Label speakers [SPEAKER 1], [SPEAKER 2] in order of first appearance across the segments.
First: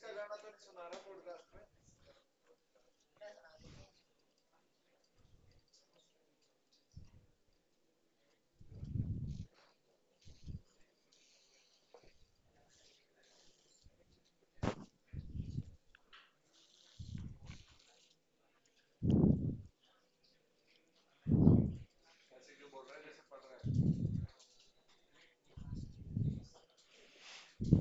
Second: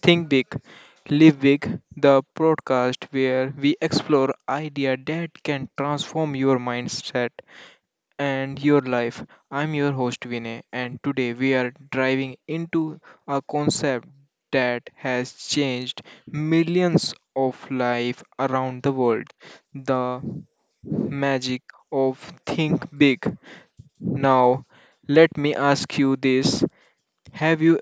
[SPEAKER 1] Think Big, Live Big, the podcast where we explore ideas that can transform your mindset and your life. I'm your host Vinay, and today we are driving into a concept that has changed millions of lives around the world: the magic of think big. Now, let me ask you this. Have you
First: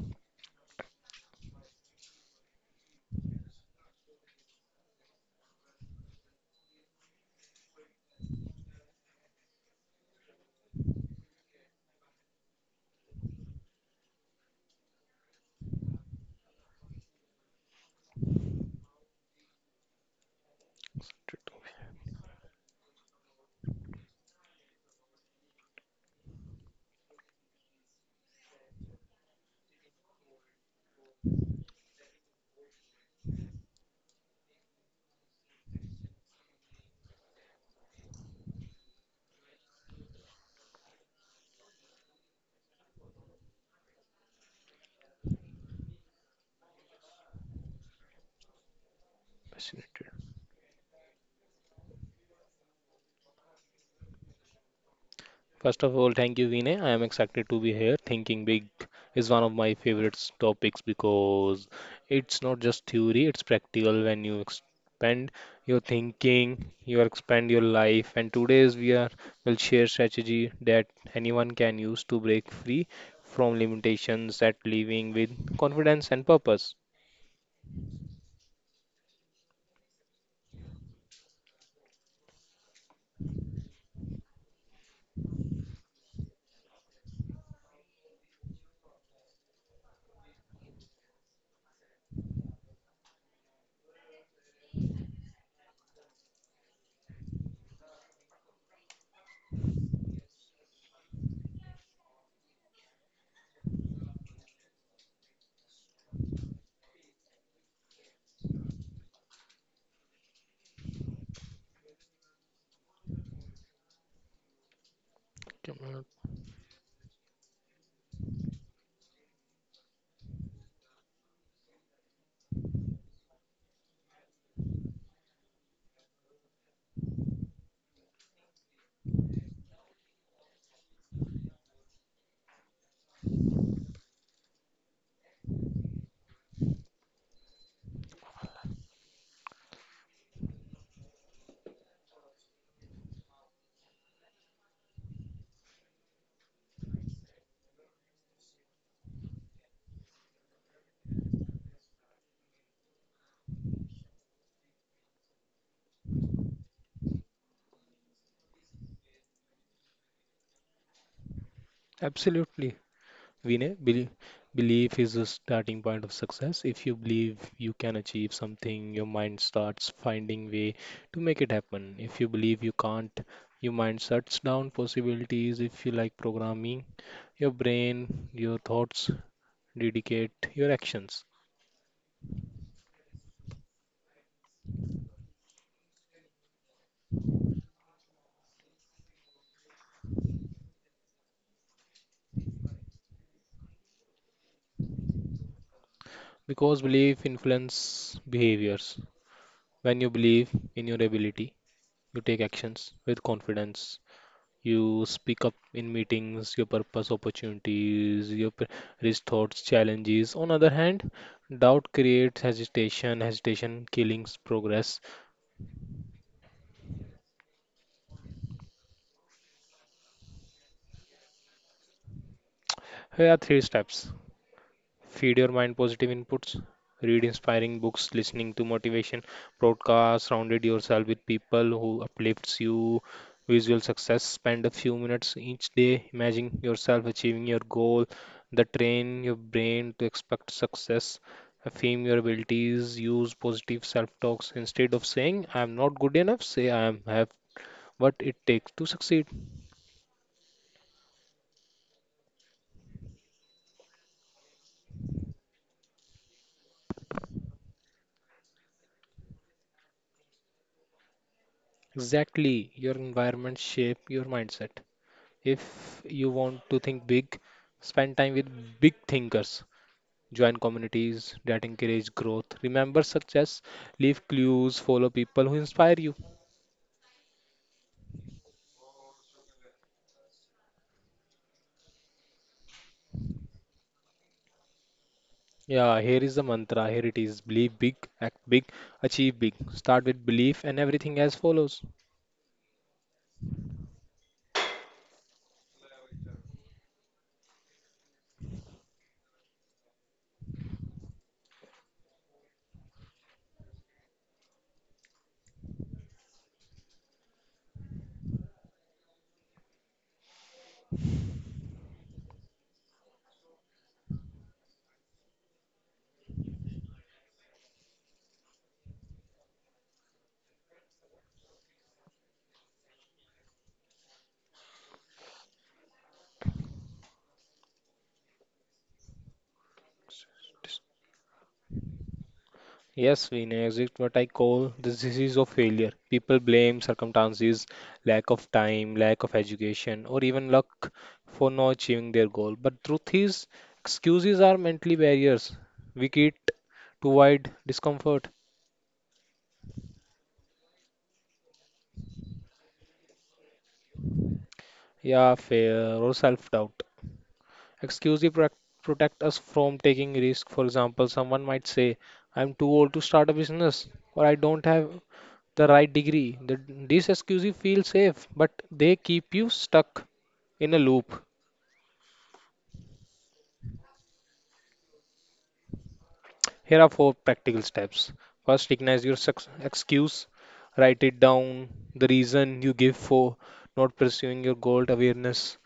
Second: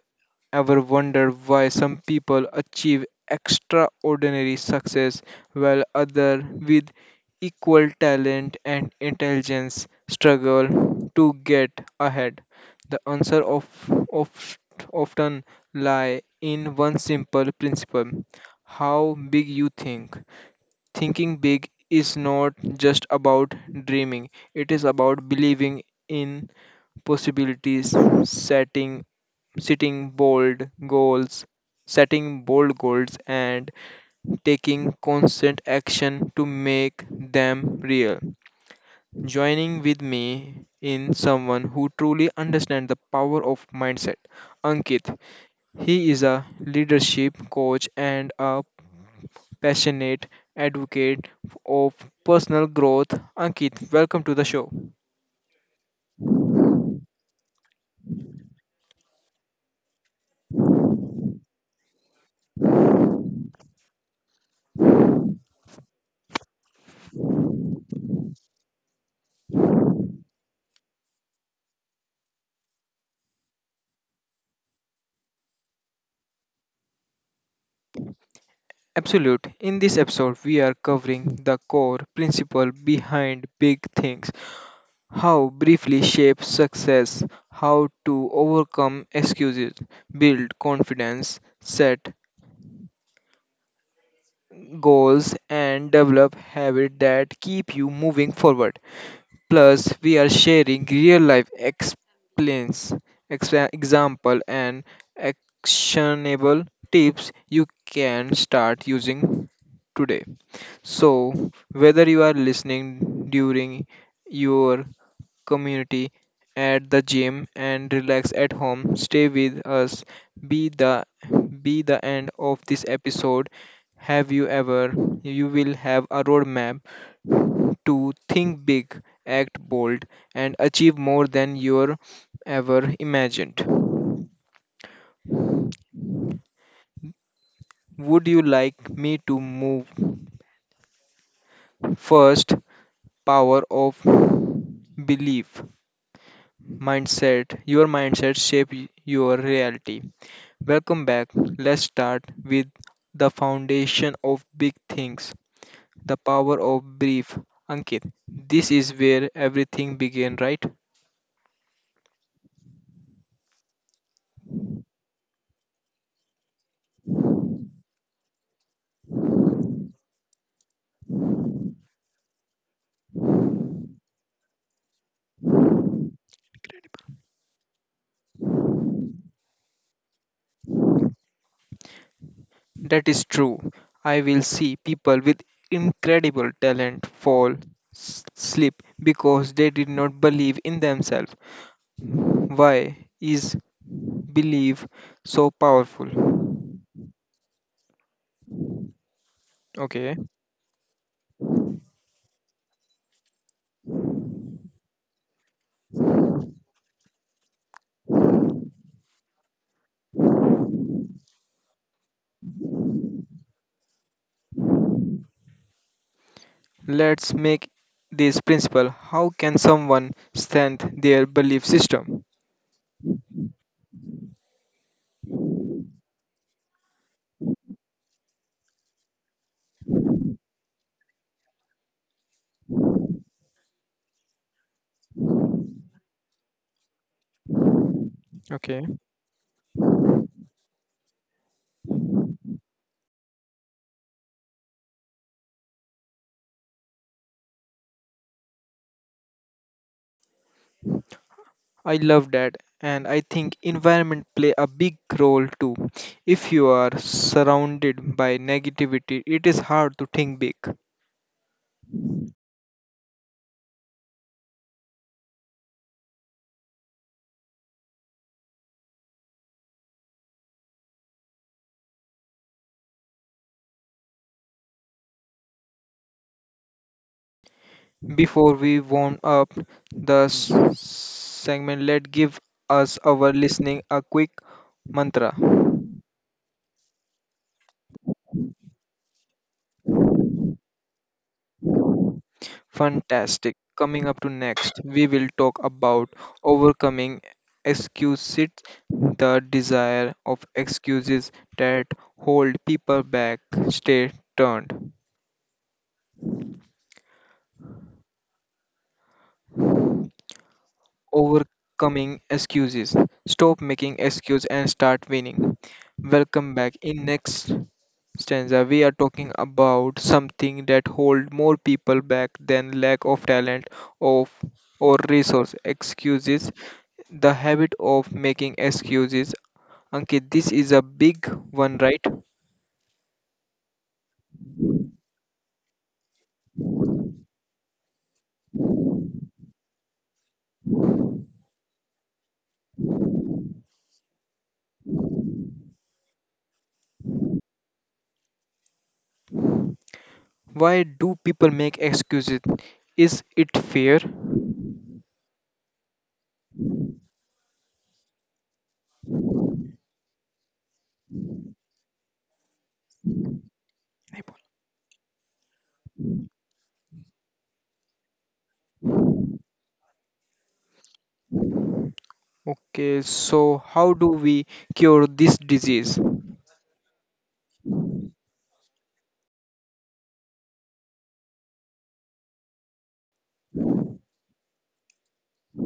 [SPEAKER 1] Ever wondered why some people achieve extraordinary success while others with equal talent and intelligence struggle to get ahead? The answer of, often lie in one simple principle, how big you think. Thinking big is not just about dreaming, it is about believing in possibilities, setting setting bold goals, setting bold goals, and taking constant action to make them real. Joining with me in someone who truly understands the power of mindset, Ankit. He is a leadership coach and a
[SPEAKER 2] Fascinated.
[SPEAKER 1] passionate advocate of personal growth. Ankit, welcome to the show.
[SPEAKER 2] First of all, thank you, Vinay. I am excited to be here. Thinking big is one of my favorite topics because it's not just theory, it's practical. When you expand your thinking, you expand your life. And today's we are will share strategy that anyone can use to break free from limitations at living with confidence and purpose.
[SPEAKER 1] Absolute. In this episode, we are covering the core principle behind big things, how briefly shape success, how to overcome excuses, build confidence, set goals, and develop habits that keep you moving forward. Plus, we are sharing real life explains, example, and actionable tips you can start using today. So, whether you are listening during your community at the gym and relax at home, stay with us. Be the be the end of this episode. Have you ever? You will have a roadmap to think big, act bold, and achieve more than you ever imagined. Would you like me to move first? Power of belief. Mindset, your mindset shape y- your reality. Welcome back. Let's start with the foundation of big things, the power of brief. Ankit, this is where everything began, right?
[SPEAKER 2] Absolutely. Vinay, belief is the starting point of success. If you believe you can achieve something, your mind starts finding way to make it happen. If you believe you can't, your mind shuts down possibilities. If you like programming, your brain, your thoughts dedicate your actions.
[SPEAKER 1] That is true. I will see people with incredible talent fall, slip, because they did not believe in themselves. Why is belief so powerful?
[SPEAKER 2] Because belief influence behaviors. When you
[SPEAKER 1] Okay.
[SPEAKER 2] believe in your ability, you take actions with confidence. You speak up in meetings, your purpose, opportunities, your risk thoughts, challenges. On other hand, doubt creates hesitation, hesitation killings progress.
[SPEAKER 1] Let's make this principle. How can someone strengthen their belief system?
[SPEAKER 2] Here are three steps. Feed your mind positive inputs, read inspiring books, listening to motivation broadcasts, surrounded yourself with people who uplifts you. Visual success, spend a few minutes each day imagining yourself achieving your goal that
[SPEAKER 1] Okay,
[SPEAKER 2] train your brain to expect success. Affirm your abilities, use positive self talks. Instead of saying I am not good enough, say I am have what it takes to succeed.
[SPEAKER 1] I love that, and I think environment play a big role too. If you are surrounded by negativity, it is hard to think big.
[SPEAKER 2] Exactly, your environment shape your mindset. If you want to think big, spend time with big thinkers. Join communities that encourage growth. Remember success, leave clues, follow people who inspire you.
[SPEAKER 1] Before we warm up the segment, let give us our listening a quick mantra.
[SPEAKER 2] Yeah, here is the mantra. Here it is. Believe big, act big, achieve big. Start with belief and everything else follows.
[SPEAKER 1] Fantastic. Coming up to next, we will talk about overcoming excuses, the desire of excuses that hold people back. Stay turned. Overcoming excuses. Stop making excuses and start winning. Welcome back. In next stanza we are talking about something that hold more people back than lack of talent of or resource excuses, the habit of making excuses. Ankit, this is a big one, right?
[SPEAKER 2] Yes, Venus, it's what I call the disease of failure. People blame circumstances, lack of time, lack of education, or even luck for not achieving their goal. But truth is, excuses are mentally barriers we create to avoid discomfort,
[SPEAKER 1] Why do people make excuses? Is it fair?
[SPEAKER 2] yeah, fear, or self-doubt. Exclusive pro- Protect us from taking risk. For example, someone might say, I'm too old to start a business, or I don't have the right degree. These excuses feel safe, but they keep you stuck in a loop.
[SPEAKER 1] Okay, so how do we cure this disease?
[SPEAKER 2] Here are four practical steps. First, recognize your excuse. Write it down. The reason you give for not pursuing your goal awareness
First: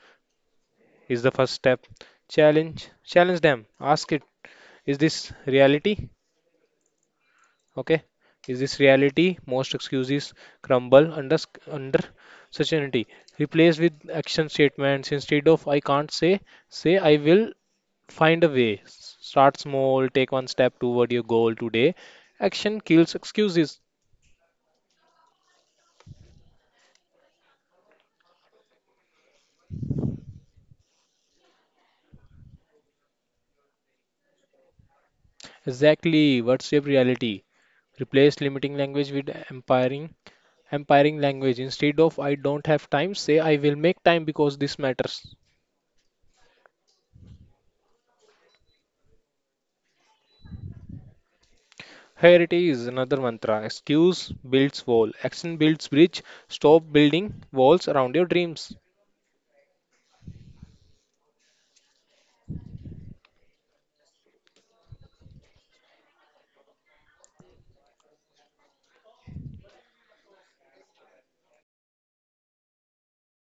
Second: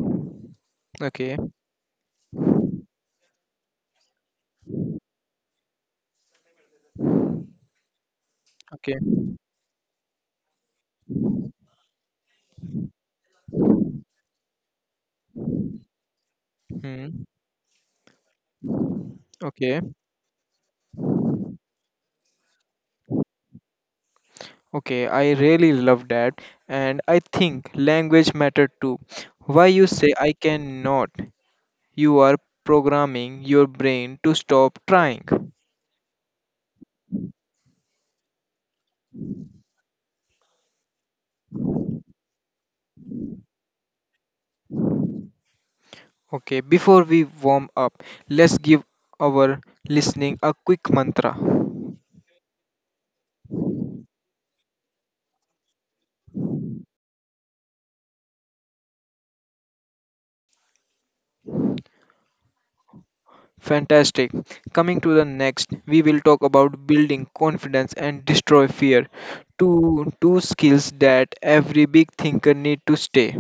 [SPEAKER 2] is the
[SPEAKER 1] Okay,
[SPEAKER 2] first step. Challenge. Challenge them. Ask it. Is this reality? Okay, is this
[SPEAKER 1] okay,
[SPEAKER 2] reality? Most excuses crumble under certainty. Replace with action statements. Instead of I can't say, say I
[SPEAKER 1] hmm,
[SPEAKER 2] will find a way. Start
[SPEAKER 1] okay,
[SPEAKER 2] small, take one step toward your goal today. Action kills excuses.
[SPEAKER 1] okay. I really love that, and I think language matter too. Why you say I cannot? You are programming your brain to stop trying.
[SPEAKER 2] Exactly, what's your reality? Replace limiting language with empowering language. Instead of I don't have time, say I will make time because this matters.
[SPEAKER 1] Okay, before we warm up, let's give our listening a quick mantra.
[SPEAKER 2] Here it is another mantra: excuse builds wall, action builds bridge, stop building walls around your dreams.
[SPEAKER 1] Fantastic. Coming to the next, we will talk about building confidence and destroy fear. Two skills that every big thinker need to stay.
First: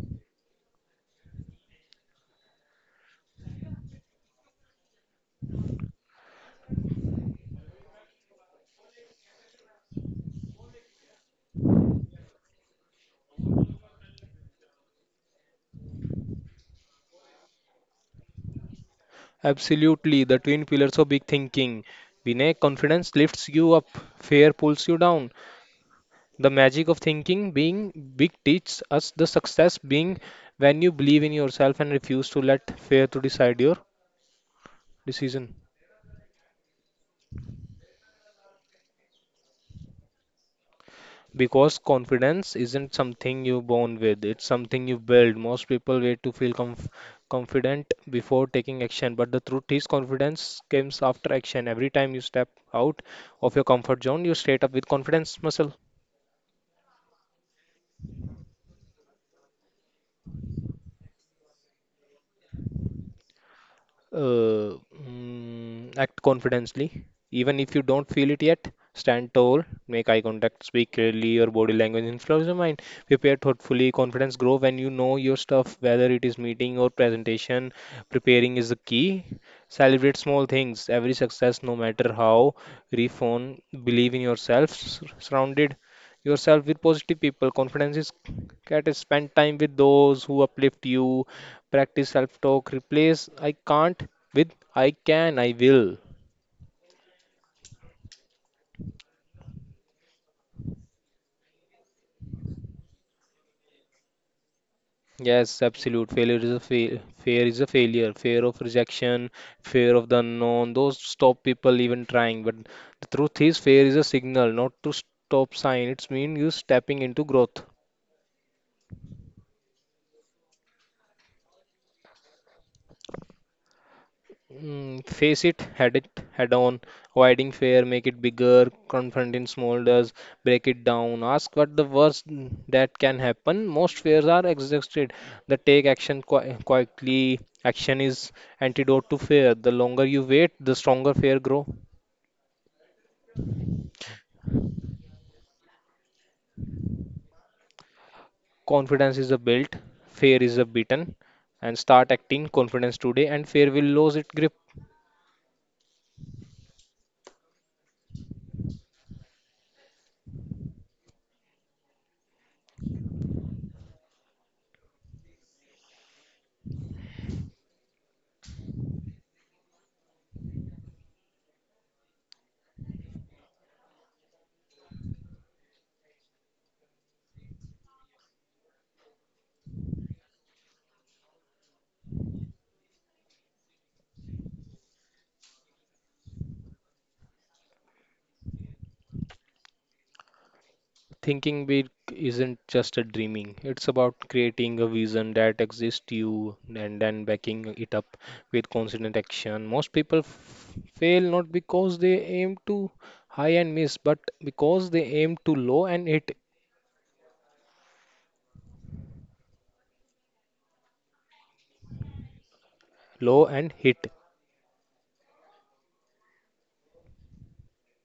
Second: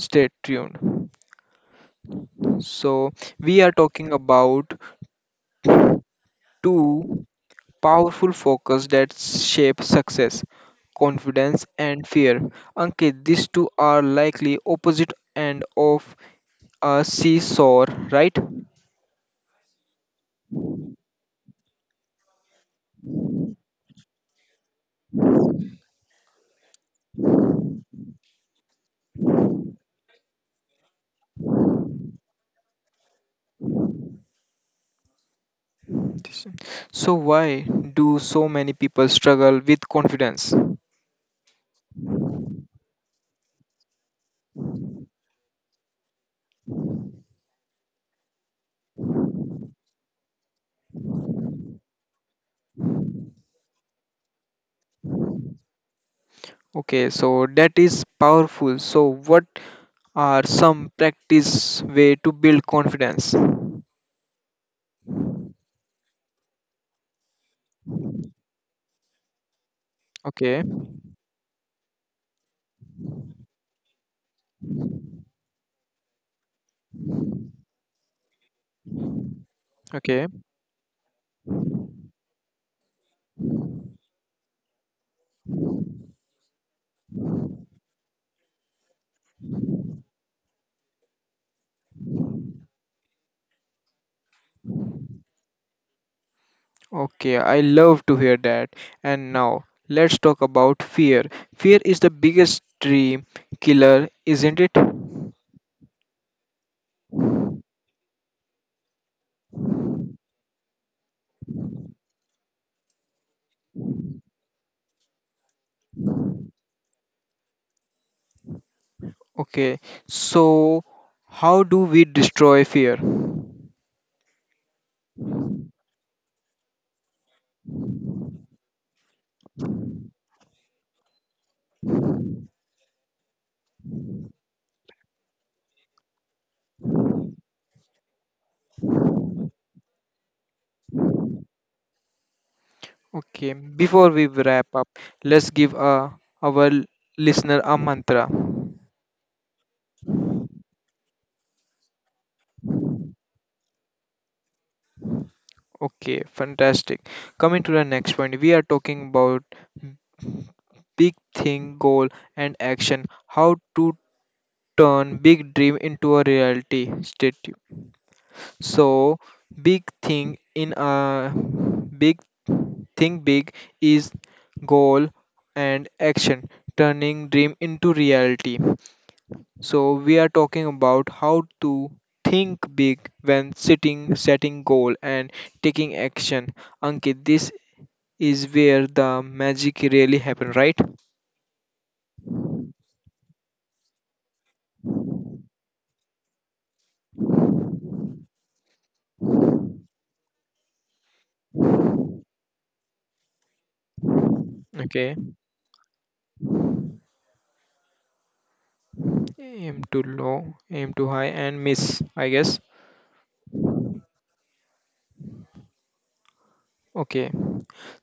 [SPEAKER 1] Stay tuned. So, we are talking about two powerful focus that shape success, confidence and fear. Ankit, these two are likely opposite end of a seesaw, right?
[SPEAKER 2] Absolutely, the twin pillars of big thinking. Vinay, confidence lifts you up, fear pulls you down. The magic of thinking being big teaches us the success being when you believe in yourself and refuse to let fear to decide your decision.
[SPEAKER 1] This- So why do so many people struggle with confidence?
[SPEAKER 2] Because confidence isn't something you're born with, it's something you build. Most people wait to feel comf confident before taking action, but the truth is, confidence comes after action. Every time you step out of your comfort zone, you straight up with confidence muscle.
[SPEAKER 1] Okay, so that is powerful. So what are some practice way to build confidence?
[SPEAKER 2] Uh, Act confidently, even if you don't feel it yet. Stand tall, make eye
[SPEAKER 1] Okay,
[SPEAKER 2] contact, speak clearly. Your body language influences your mind. Prepare thoughtfully. Confidence grow when you know your stuff, whether it is meeting or presentation. Preparing is the key. Celebrate
[SPEAKER 1] okay,
[SPEAKER 2] small things. Every success, no matter how. Refone. Believe in yourself. Surrounded yourself with positive people. Confidence is get spend time with those who uplift you. Practice self-talk. Replace I can't with I can, I will.
[SPEAKER 1] okay. I love to hear that. And now let's talk about fear. Fear is the biggest dream killer, isn't it?
[SPEAKER 2] Yes, absolute. Failure is a fail. Fear is a failure. Fear of rejection, fear of the unknown. Those stop people even trying. But the truth is, fear is a signal, not to stop sign. It's mean you stepping into growth.
[SPEAKER 1] Okay, so how do we destroy fear?
[SPEAKER 2] Face it, head on, avoiding fear, make it bigger. Confronting in does, break it down, ask what the worst that can happen. Most fears are exhausted. The take action quickly. Action is antidote to fear. The longer you wait, the stronger fear grow.
[SPEAKER 1] Okay, before we wrap up, let's give our listener a mantra.
[SPEAKER 2] Confidence is a built, fear is a beaten, and start acting confidence today, and fear will lose its grip.
[SPEAKER 1] Okay, fantastic. Coming to the next point, we are talking about big thing, goal, and action. How to turn big dream into a reality. Stay tuned. So, big thing in a big thing big is goal and action, turning dream into reality. So we are talking about how to think big when sitting, setting goal and taking action. Ankit, this is where the magic really happen, right?
[SPEAKER 2] Thinking big isn't just a dreaming. It's about creating a vision that exists you and then backing it up with consistent action. Most people fail not because they aim too high and miss, but because they
[SPEAKER 1] Okay.
[SPEAKER 2] aim too low and hit
[SPEAKER 1] Aim too low, aim too high and miss, I guess.
[SPEAKER 2] low and hit.
[SPEAKER 1] Okay.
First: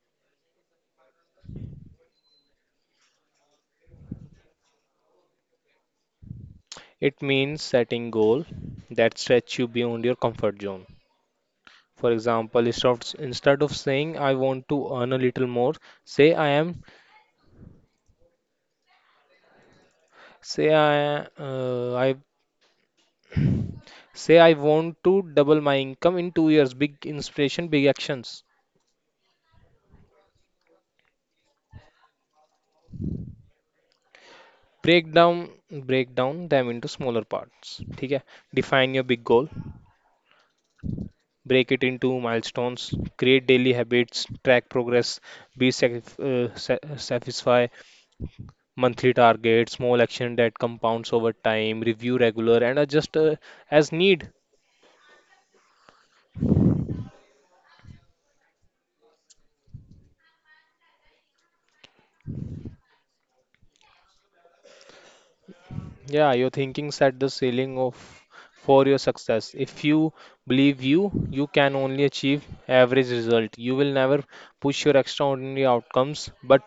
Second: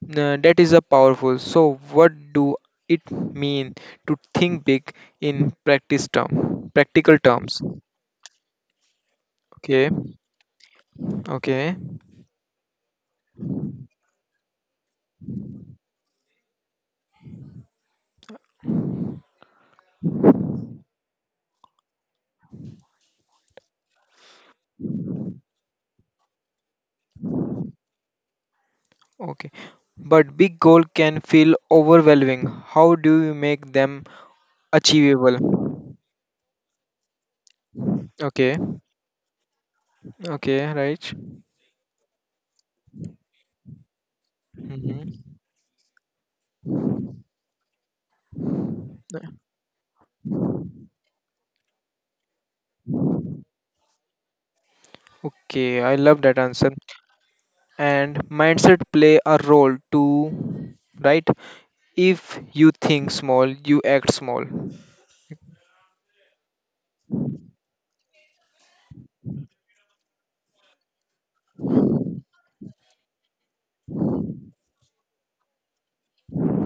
[SPEAKER 1] Now, that is a powerful. So what do it mean to think big in practice term, practical
[SPEAKER 2] It
[SPEAKER 1] terms?
[SPEAKER 2] means setting goal that stretch you
[SPEAKER 1] Okay.
[SPEAKER 2] beyond your comfort zone.
[SPEAKER 1] Okay.
[SPEAKER 2] For example, instead of saying I want to earn a little more, say I am say I Say I want to double my income in 2 years. Big inspiration, big actions.
[SPEAKER 1] Okay. But big goal can feel overwhelming. How do you make them
[SPEAKER 2] Break down,
[SPEAKER 1] achievable?
[SPEAKER 2] break down them into smaller parts. ठीक है?
[SPEAKER 1] Okay.
[SPEAKER 2] Define your big goal.
[SPEAKER 1] Okay, right.
[SPEAKER 2] Break it into milestones. Create daily habits. Track progress.
[SPEAKER 1] Hmm.
[SPEAKER 2] Satisfy monthly targets. Small action that compounds over time. Review regular and adjust as need.
[SPEAKER 1] Okay, I love that answer. And mindset play a role too, right? If you think small, you act small.
[SPEAKER 2] Yeah, your thinking set the ceiling of for your success. If you believe you, you can only achieve average result. You will never push your extraordinary outcomes. But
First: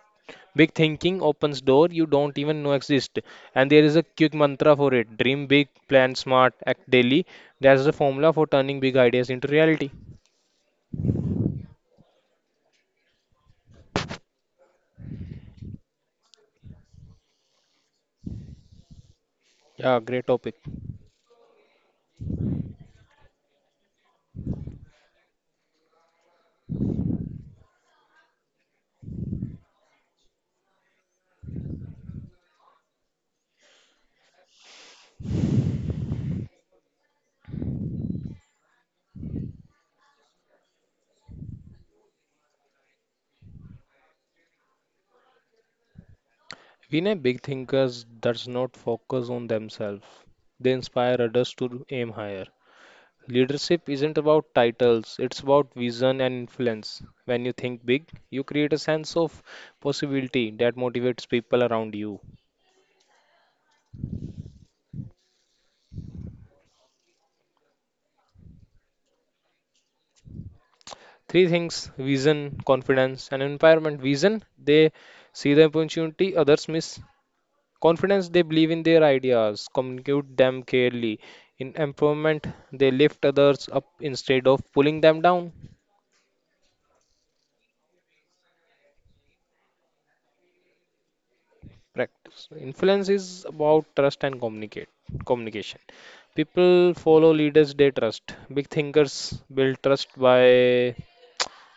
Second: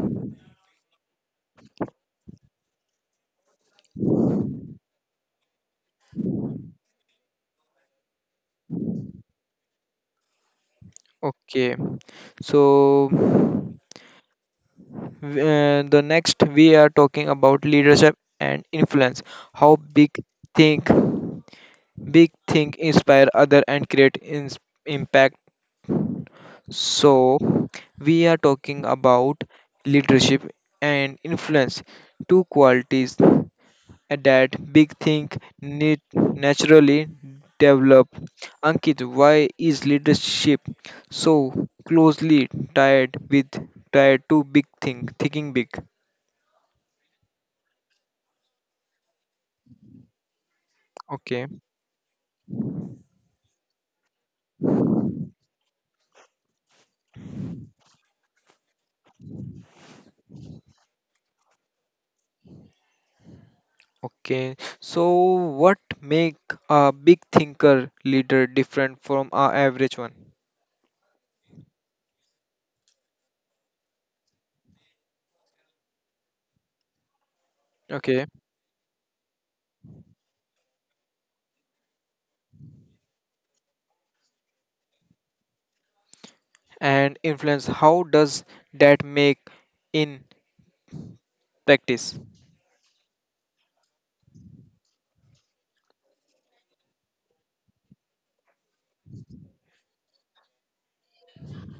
[SPEAKER 2] big thinking opens door you don't even know exist. And there is a quick mantra for it: dream big, plan smart, act daily. That's the formula for turning big ideas into reality.
[SPEAKER 1] Okay. So the next we are talking about leadership and influence. How
[SPEAKER 2] Yeah,
[SPEAKER 1] big
[SPEAKER 2] great topic.
[SPEAKER 1] think, big think inspire other and create impact. So we are talking about leadership and influence, two qualities that big think need naturally develop. Ankit, why is leadership so closely tied with tied to big think thinking big?
[SPEAKER 2] Vinay, big thinkers does not focus on themselves. They inspire
[SPEAKER 1] Okay.
[SPEAKER 2] others to aim higher. Leadership isn't about titles, it's about vision and influence. When you think big, you create a sense of possibility that motivates people around you.
[SPEAKER 1] Okay, so what make a big thinker leader different from a average one?
[SPEAKER 2] Three things: vision, confidence, and empowerment. Vision, they see the opportunity others miss.
[SPEAKER 1] Okay.
[SPEAKER 2] Confidence, they believe in their ideas, communicate them clearly. In empowerment, they lift others up instead of pulling them down.
[SPEAKER 1] And influence, how does that make in practice?
[SPEAKER 2] Practice. Influence is about trust and communicate communication. People follow leaders they trust. Big thinkers build trust by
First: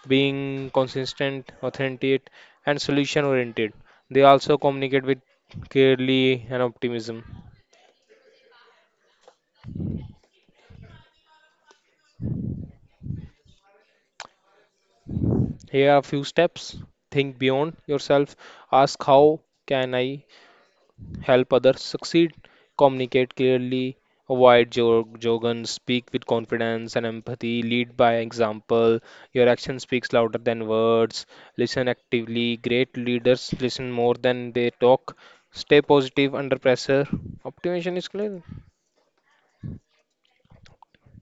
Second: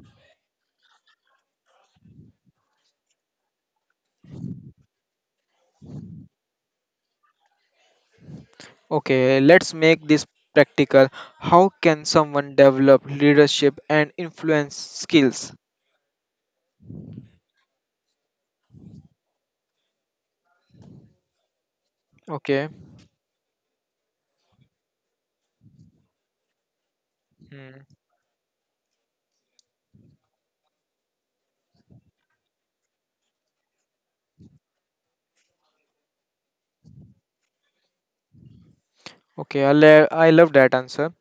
[SPEAKER 2] being consistent, authentic, and solution oriented. They also communicate with clearly and optimism.
[SPEAKER 1] Okay, let's make this practical. How can someone develop leadership and influence skills?
[SPEAKER 2] Here are a few steps. Think beyond yourself. Ask how can I help others succeed,
[SPEAKER 1] Okay.
[SPEAKER 2] communicate clearly, avoid jargon, speak with confidence and empathy,
[SPEAKER 1] Hmm.
[SPEAKER 2] lead by example. Your action speaks louder than words. Listen actively. Great leaders listen more than they talk. Stay positive under pressure. Optimization is clear.
[SPEAKER 1] Okay, I love that answer.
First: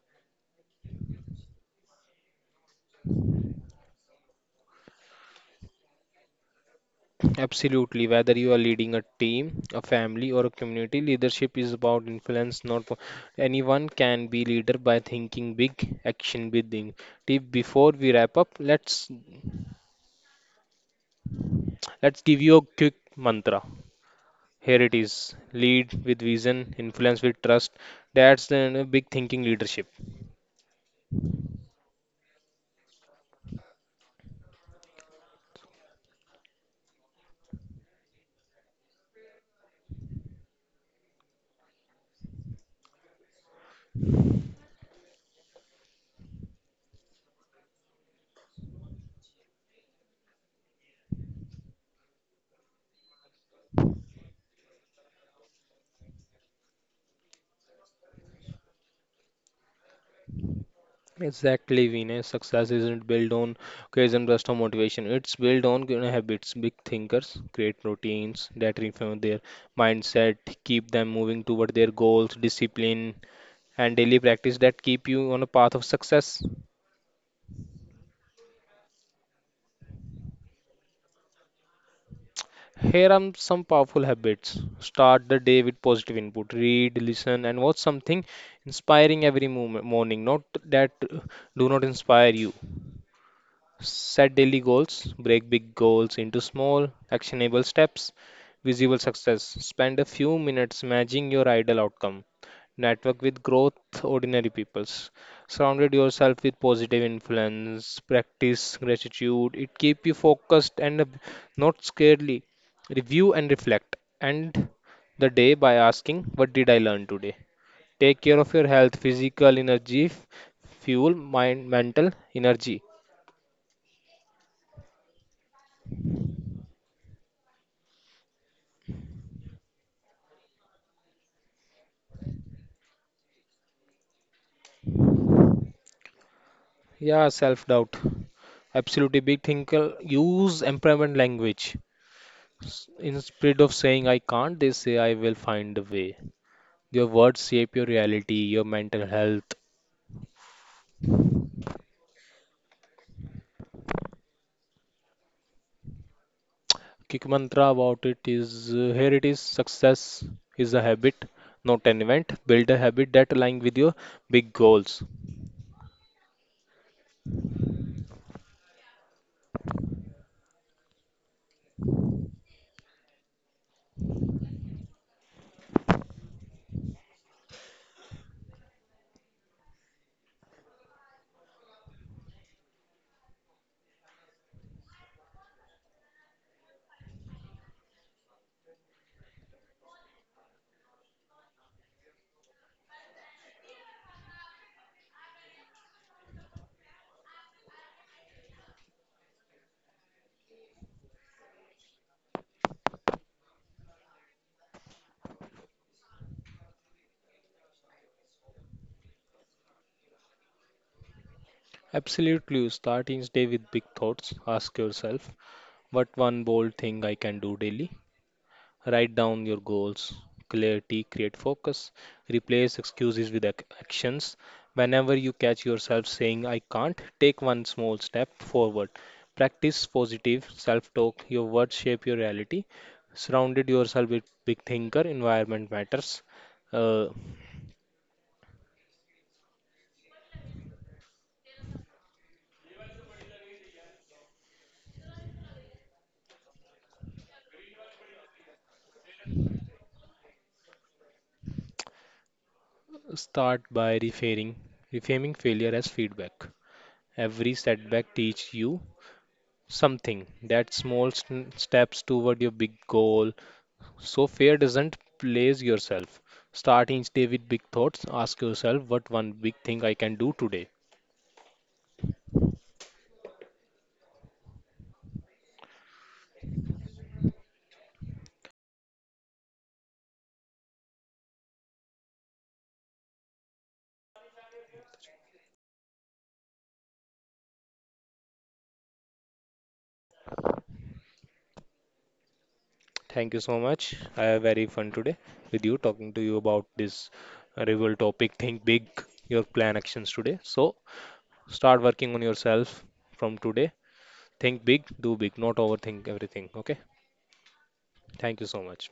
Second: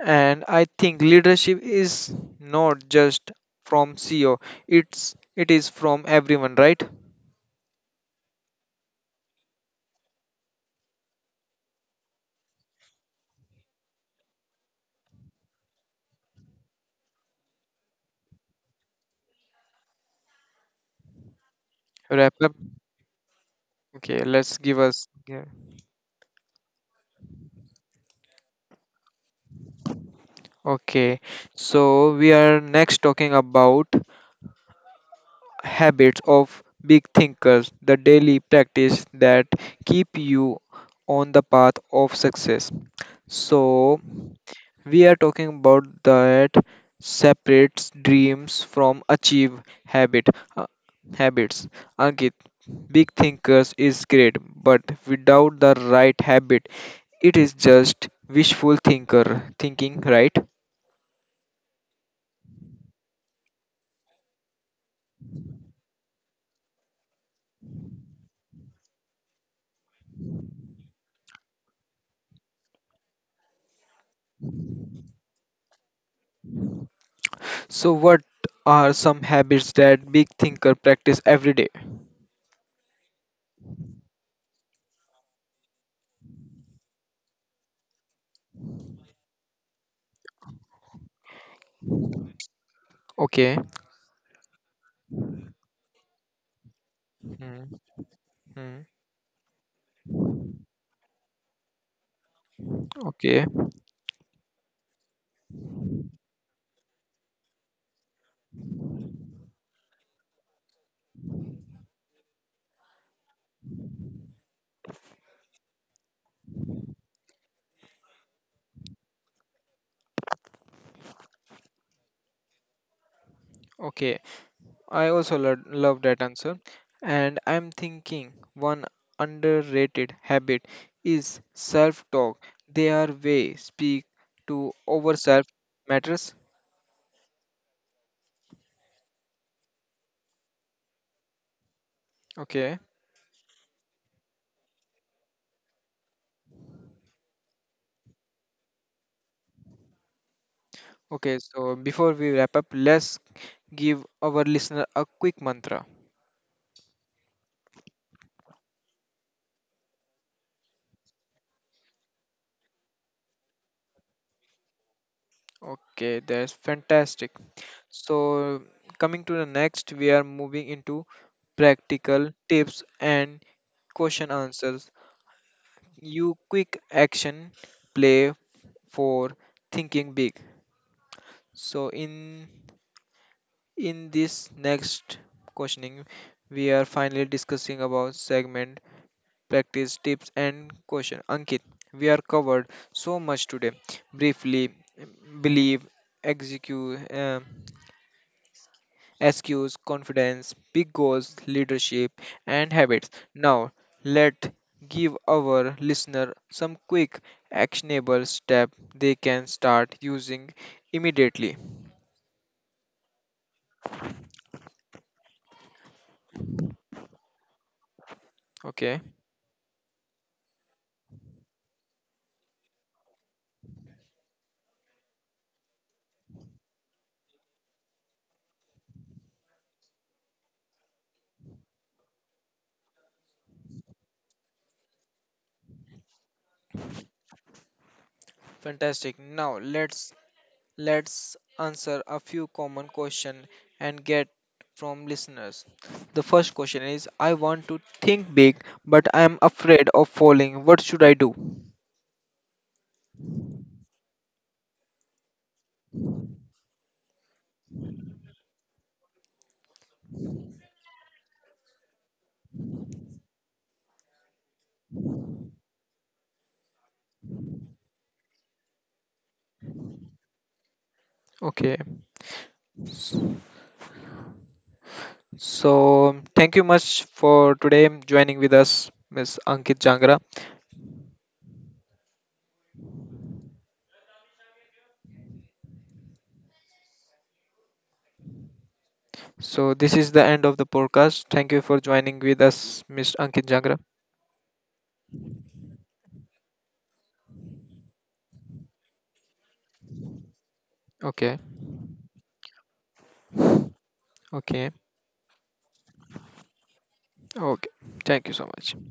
[SPEAKER 1] And I think leadership is not just from CEO. It is from everyone, right?
[SPEAKER 2] Absolutely. Whether you are leading a team, a family, or a community, leadership is about influence. Not po- Anyone can be leader by thinking big, action big. Tip before we wrap up, let's
[SPEAKER 1] Wrap
[SPEAKER 2] give
[SPEAKER 1] up.
[SPEAKER 2] you a quick mantra.
[SPEAKER 1] Okay, let's give
[SPEAKER 2] Here it
[SPEAKER 1] us,
[SPEAKER 2] is:
[SPEAKER 1] yeah.
[SPEAKER 2] lead with vision, influence with trust. That's the big thinking leadership.
[SPEAKER 1] Okay. So we are next talking about habits of big thinkers, the daily practice that keep you on the path of success. So, we are talking about that separates dreams from achieve habit, uh, habits. Ankit, big thinkers is great, but without the right habit, it is just wishful thinker thinking, right?
[SPEAKER 2] Exactly, Vinay. Success isn't built on occasion burst of motivation. It's built on, you know, habits. Big thinkers create routines that refine their mindset, keep them moving toward their goals, discipline, and daily practice that keep you on a path of success.
[SPEAKER 1] So, what are some habits that big thinker practice every day?
[SPEAKER 2] Here are some powerful habits. Start the day with positive input. Read, listen, and watch something inspiring every morning. Not that do not inspire you.
[SPEAKER 1] Okay.
[SPEAKER 2] Set daily goals, break big goals into small, actionable
[SPEAKER 1] Hmm,
[SPEAKER 2] steps.
[SPEAKER 1] hmm.
[SPEAKER 2] Visible success. Spend a few minutes imagining your ideal outcome. Network with
[SPEAKER 1] Okay,
[SPEAKER 2] growth ordinary peoples. Surrounded yourself with positive influence. Practice gratitude. It keep you focused and not scarcely. Review and reflect. End the day by asking, "What did I learn today?" Take care of your health, physical energy, fuel, mind, mental energy.
[SPEAKER 1] okay. I also love that answer. And I'm thinking one underrated habit is self talk. Their way speak to over self matters.
[SPEAKER 2] Yeah, self-doubt. Absolutely. Big thinker use employment language.
[SPEAKER 1] Okay,
[SPEAKER 2] Instead of saying I can't, they say I will find a way. Your words shape your reality, your mental health.
[SPEAKER 1] okay. So before we wrap up, let's give our listener a quick mantra.
[SPEAKER 2] Kick mantra about it is here it is: success is a habit, not an event. Build a habit that aligns with your big goals.
[SPEAKER 1] Okay, that's fantastic. So coming to the next, we are moving into practical tips and question answers, you quick action play for thinking big. So in this next questioning we are finally discussing about segment practice tips and question. Ankit, we are covered so much today, briefly, believe, execute SQs, confidence, big goals, leadership, and habits. Now, let give our listener some quick actionable step they can start using immediately.
[SPEAKER 2] Absolutely. Start each day with big thoughts. Ask yourself, what one bold thing I can do daily?
[SPEAKER 1] Okay,
[SPEAKER 2] Write down your goals. Clarity, create focus. Replace excuses with actions. Whenever you catch yourself saying, I can't, take one small step forward. Practice positive self talk. Your words shape your reality. Surrounded yourself with big thinker. Environment matters. Uh,
[SPEAKER 1] fantastic. Now let's answer a few common question and get from listeners. The first question is, I want to think big, but I am afraid of falling. What should I do?
[SPEAKER 2] Start by reframing failure as feedback. Every setback teach you something. That steps toward your big goal. So fear doesn't place yourself. Start each day with big thoughts. Ask yourself what one big thing I can do today.
[SPEAKER 1] Okay. So thank you much for today joining with us, Miss Ankit Jangra. So this is the end of the podcast. Thank you for joining with us, Miss
[SPEAKER 2] Thank you
[SPEAKER 1] Ankit
[SPEAKER 2] so
[SPEAKER 1] Jangra.
[SPEAKER 2] much. I have very fun today with you talking to you about this rival topic. Think big, your plan actions today. So
[SPEAKER 1] Okay.
[SPEAKER 2] start working on yourself from today. Think
[SPEAKER 1] Okay.
[SPEAKER 2] big, do big, not overthink everything. Okay.
[SPEAKER 1] Okay. Thank you
[SPEAKER 2] Thank you
[SPEAKER 1] so
[SPEAKER 2] so
[SPEAKER 1] much.
[SPEAKER 2] much.